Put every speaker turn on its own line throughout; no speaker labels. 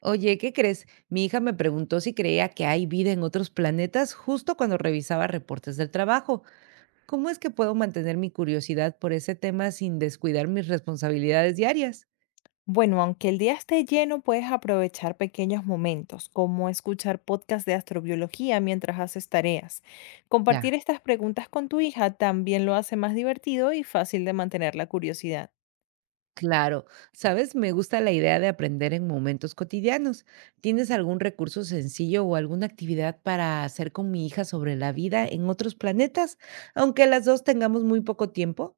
Oye, ¿qué crees? Mi hija me preguntó si creía que hay vida en otros planetas justo cuando revisaba reportes del trabajo. ¿Cómo es que puedo mantener mi curiosidad por ese tema sin descuidar mis responsabilidades diarias?
Bueno, aunque el día esté lleno, puedes aprovechar pequeños momentos, como escuchar podcasts de astrobiología mientras haces tareas. Compartir
Ya.
estas preguntas con tu hija también lo hace más divertido y fácil de mantener la curiosidad.
Claro, sabes, me gusta la idea de aprender en momentos cotidianos. ¿Tienes algún recurso sencillo o alguna actividad para hacer con mi hija sobre la vida en otros planetas, aunque las dos tengamos muy poco tiempo?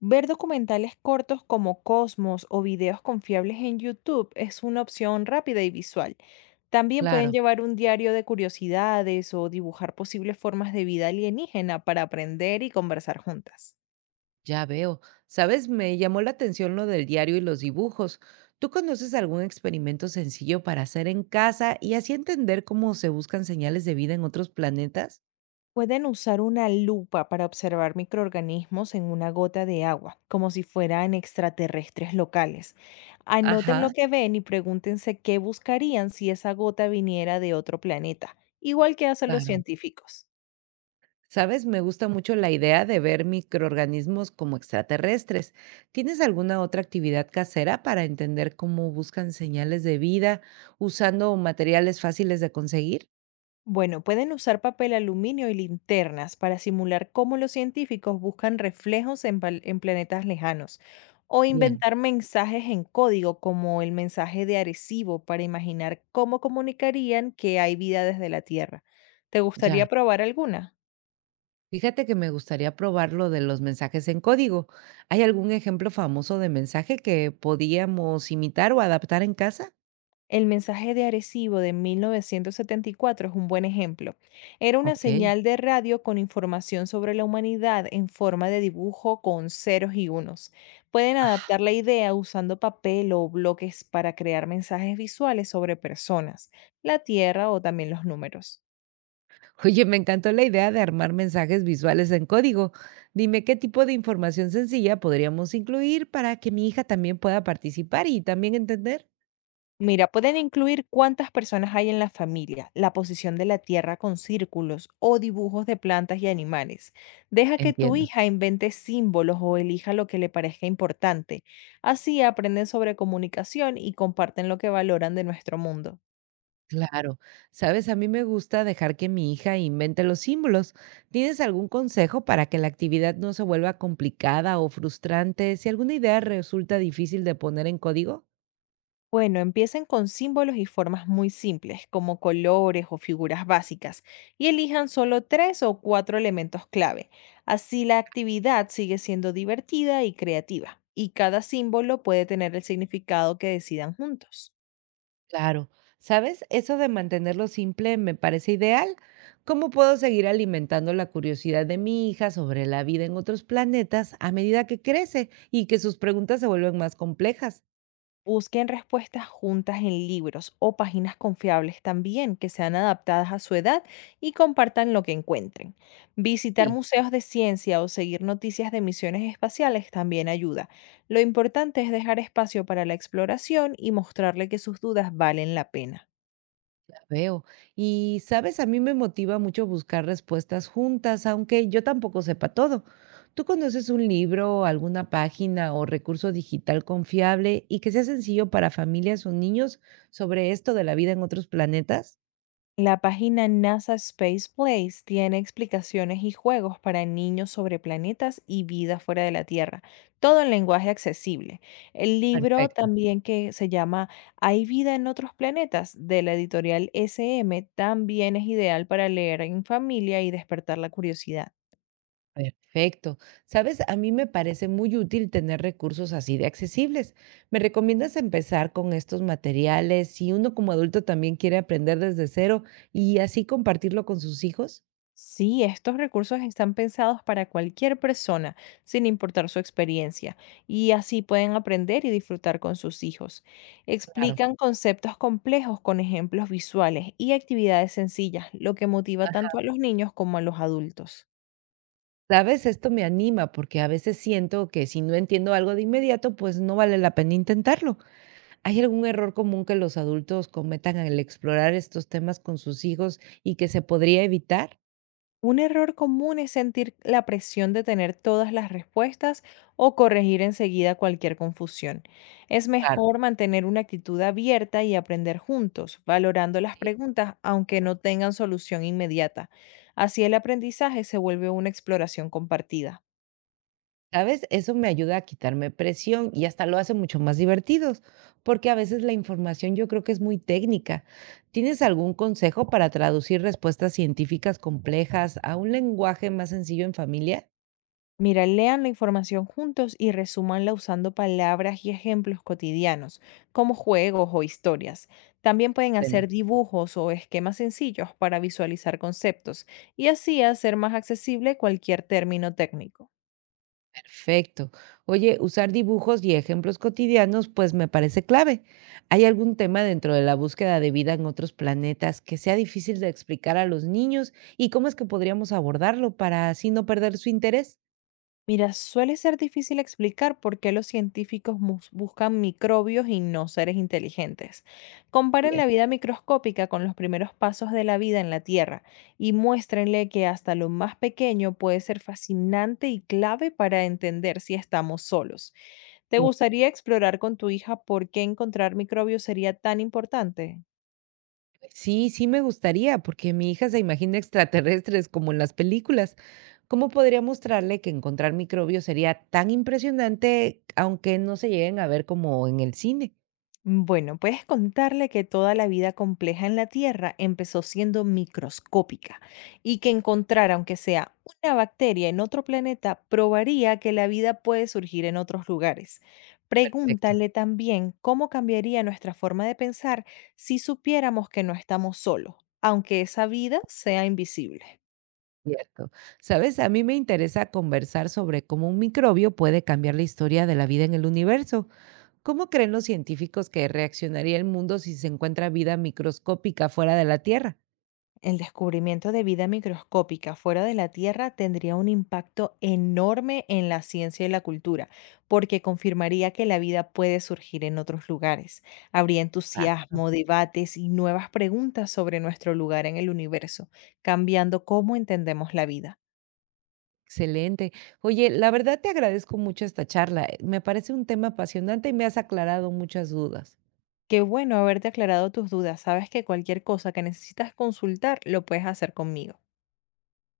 Ver documentales cortos como Cosmos o videos confiables en YouTube es una opción rápida y visual. También pueden
Claro.
llevar un diario de curiosidades o dibujar posibles formas de vida alienígena para aprender y conversar juntas.
Ya veo. Sabes, me llamó la atención lo del diario y los dibujos. ¿Tú conoces algún experimento sencillo para hacer en casa y así entender cómo se buscan señales de vida en otros planetas?
Pueden usar una lupa para observar microorganismos en una gota de agua, como si fueran extraterrestres locales. Anoten
Ajá,
lo que ven y pregúntense qué buscarían si esa gota viniera de otro planeta, igual que hacen los
claro.
científicos.
Sabes, me gusta mucho la idea de ver microorganismos como extraterrestres. ¿Tienes alguna otra actividad casera para entender cómo buscan señales de vida usando materiales fáciles de conseguir?
Bueno, pueden usar papel aluminio y linternas para simular cómo los científicos buscan reflejos en, en planetas lejanos o
Bien.
inventar mensajes en código como el mensaje de Arecibo para imaginar cómo comunicarían que hay vida desde la Tierra. ¿Te
Ya.
gustaría probar alguna?
Fíjate que me gustaría probar lo de los mensajes en código. ¿Hay algún ejemplo famoso de mensaje que podíamos imitar o adaptar en casa?
El mensaje de Arecibo de 1974 es un buen ejemplo. Era una
Ok.
señal de radio con información sobre la humanidad en forma de dibujo con ceros y unos. Pueden
Ah,
adaptar la idea usando papel o bloques para crear mensajes visuales sobre personas, la Tierra o también los números.
oye, me encantó la idea de armar mensajes visuales en código. Dime qué tipo de información sencilla podríamos incluir para que mi hija también pueda participar y también entender.
Mira, pueden incluir cuántas personas hay en la familia, la posición de la tierra con círculos o dibujos de plantas y animales. Deja que tu
Entiendo.
hija invente símbolos o elija lo que le parezca importante. Así aprenden sobre comunicación y comparten lo que valoran de nuestro mundo.
Claro, sabes, a mí me gusta dejar que mi hija invente los símbolos. ¿Tienes algún consejo para que la actividad no se vuelva complicada o frustrante si alguna idea resulta difícil de poner en código?
Bueno, empiecen con símbolos y formas muy simples, como colores o figuras básicas, y elijan solo tres o cuatro elementos clave. Así la actividad sigue siendo divertida y creativa, y cada símbolo puede tener el significado que decidan juntos.
Claro, sabes, eso de mantenerlo simple me parece ideal. ¿Cómo puedo seguir alimentando la curiosidad de mi hija sobre la vida en otros planetas a medida que crece y que sus preguntas se vuelven más complejas?
Busquen respuestas juntas en libros o páginas confiables también que sean adaptadas a su edad y compartan lo que encuentren. Visitar
Sí.
museos de ciencia o seguir noticias de misiones espaciales también ayuda. Lo importante es dejar espacio para la exploración y mostrarle que sus dudas valen la pena.
Veo. Y, ¿sabes? A mí me motiva mucho buscar respuestas juntas, aunque yo tampoco sepa todo. ¿Tú conoces un libro, alguna página o recurso digital confiable y que sea sencillo para familias o niños sobre esto de la vida en otros planetas?
La página NASA Space Place tiene explicaciones y juegos para niños sobre planetas y vida fuera de la Tierra, todo en lenguaje accesible. El libro
Perfecto,
también que se llama ¿Hay vida en otros planetas? De la editorial SM también es ideal para leer en familia y despertar la curiosidad.
perfecto. ¿Sabes? A mí me parece muy útil tener recursos así de accesibles. ¿Me recomiendas empezar con estos materiales si uno como adulto también quiere aprender desde cero y así compartirlo con sus hijos?
Sí, estos recursos están pensados para cualquier persona, sin importar su experiencia, y así pueden aprender y disfrutar con sus hijos.
Claro.
Explican conceptos complejos con ejemplos visuales y actividades sencillas, lo que motiva tanto a los niños como a los adultos.
¿Sabes? Esto me anima porque a veces siento que si no entiendo algo de inmediato, pues no vale la pena intentarlo. ¿Hay algún error común que los adultos cometan al explorar estos temas con sus hijos y que se podría evitar?
Un error común es sentir la presión de tener todas las respuestas o corregir enseguida cualquier confusión. Es
Claro,
mejor mantener una actitud abierta y aprender juntos, valorando las
sí.
preguntas aunque no tengan solución inmediata. Así el aprendizaje se vuelve una exploración compartida.
¿Sabes? Eso me ayuda a quitarme presión y hasta lo hace mucho más divertidos, porque a veces la información yo creo que es muy técnica. ¿Tienes algún consejo para traducir respuestas científicas complejas a un lenguaje más sencillo en familia?
Mira, lean la información juntos y resúmanla usando palabras y ejemplos cotidianos, como juegos o historias. También pueden hacer dibujos o esquemas sencillos para visualizar conceptos y así hacer más accesible cualquier término técnico.
Perfecto. Oye, usar dibujos y ejemplos cotidianos, pues me parece clave. ¿Hay algún tema dentro de la búsqueda de vida en otros planetas que sea difícil de explicar a los niños? ¿Y cómo es que podríamos abordarlo para así no perder su interés?
Mira, suele ser difícil explicar por qué los científicos buscan microbios y no seres inteligentes. Comparen
Bien,
la vida microscópica con los primeros pasos de la vida en la Tierra y muéstrenle que hasta lo más pequeño puede ser fascinante y clave para entender si estamos solos. ¿Te
bien.
gustaría explorar con tu hija por qué encontrar microbios sería tan importante?
Sí, sí me gustaría, porque mi hija se imagina extraterrestres como en las películas. ¿Cómo podría mostrarle que encontrar microbios sería tan impresionante, aunque no se lleguen a ver como en el cine?
Bueno, puedes contarle que toda la vida compleja en la Tierra empezó siendo microscópica y que encontrar, aunque sea una bacteria en otro planeta, probaría que la vida puede surgir en otros lugares.
Perfecto.
Pregúntale también cómo cambiaría nuestra forma de pensar si supiéramos que no estamos solos, aunque esa vida sea invisible.
Cierto. Sabes, a mí me interesa conversar sobre cómo un microbio puede cambiar la historia de la vida en el universo. ¿Cómo creen los científicos que reaccionaría el mundo si se encuentra vida microscópica fuera de la Tierra?
El descubrimiento de vida microscópica fuera de la Tierra tendría un impacto enorme en la ciencia y la cultura, porque confirmaría que la vida puede surgir en otros lugares. Habría
Ah,
entusiasmo, debates y nuevas preguntas sobre nuestro lugar en el universo, cambiando cómo entendemos la vida.
excelente. Oye, la verdad te agradezco mucho esta charla. Me parece un tema apasionante y me has aclarado muchas dudas.
Qué bueno haberte aclarado tus dudas. Sabes que cualquier cosa que necesitas consultar lo puedes hacer conmigo.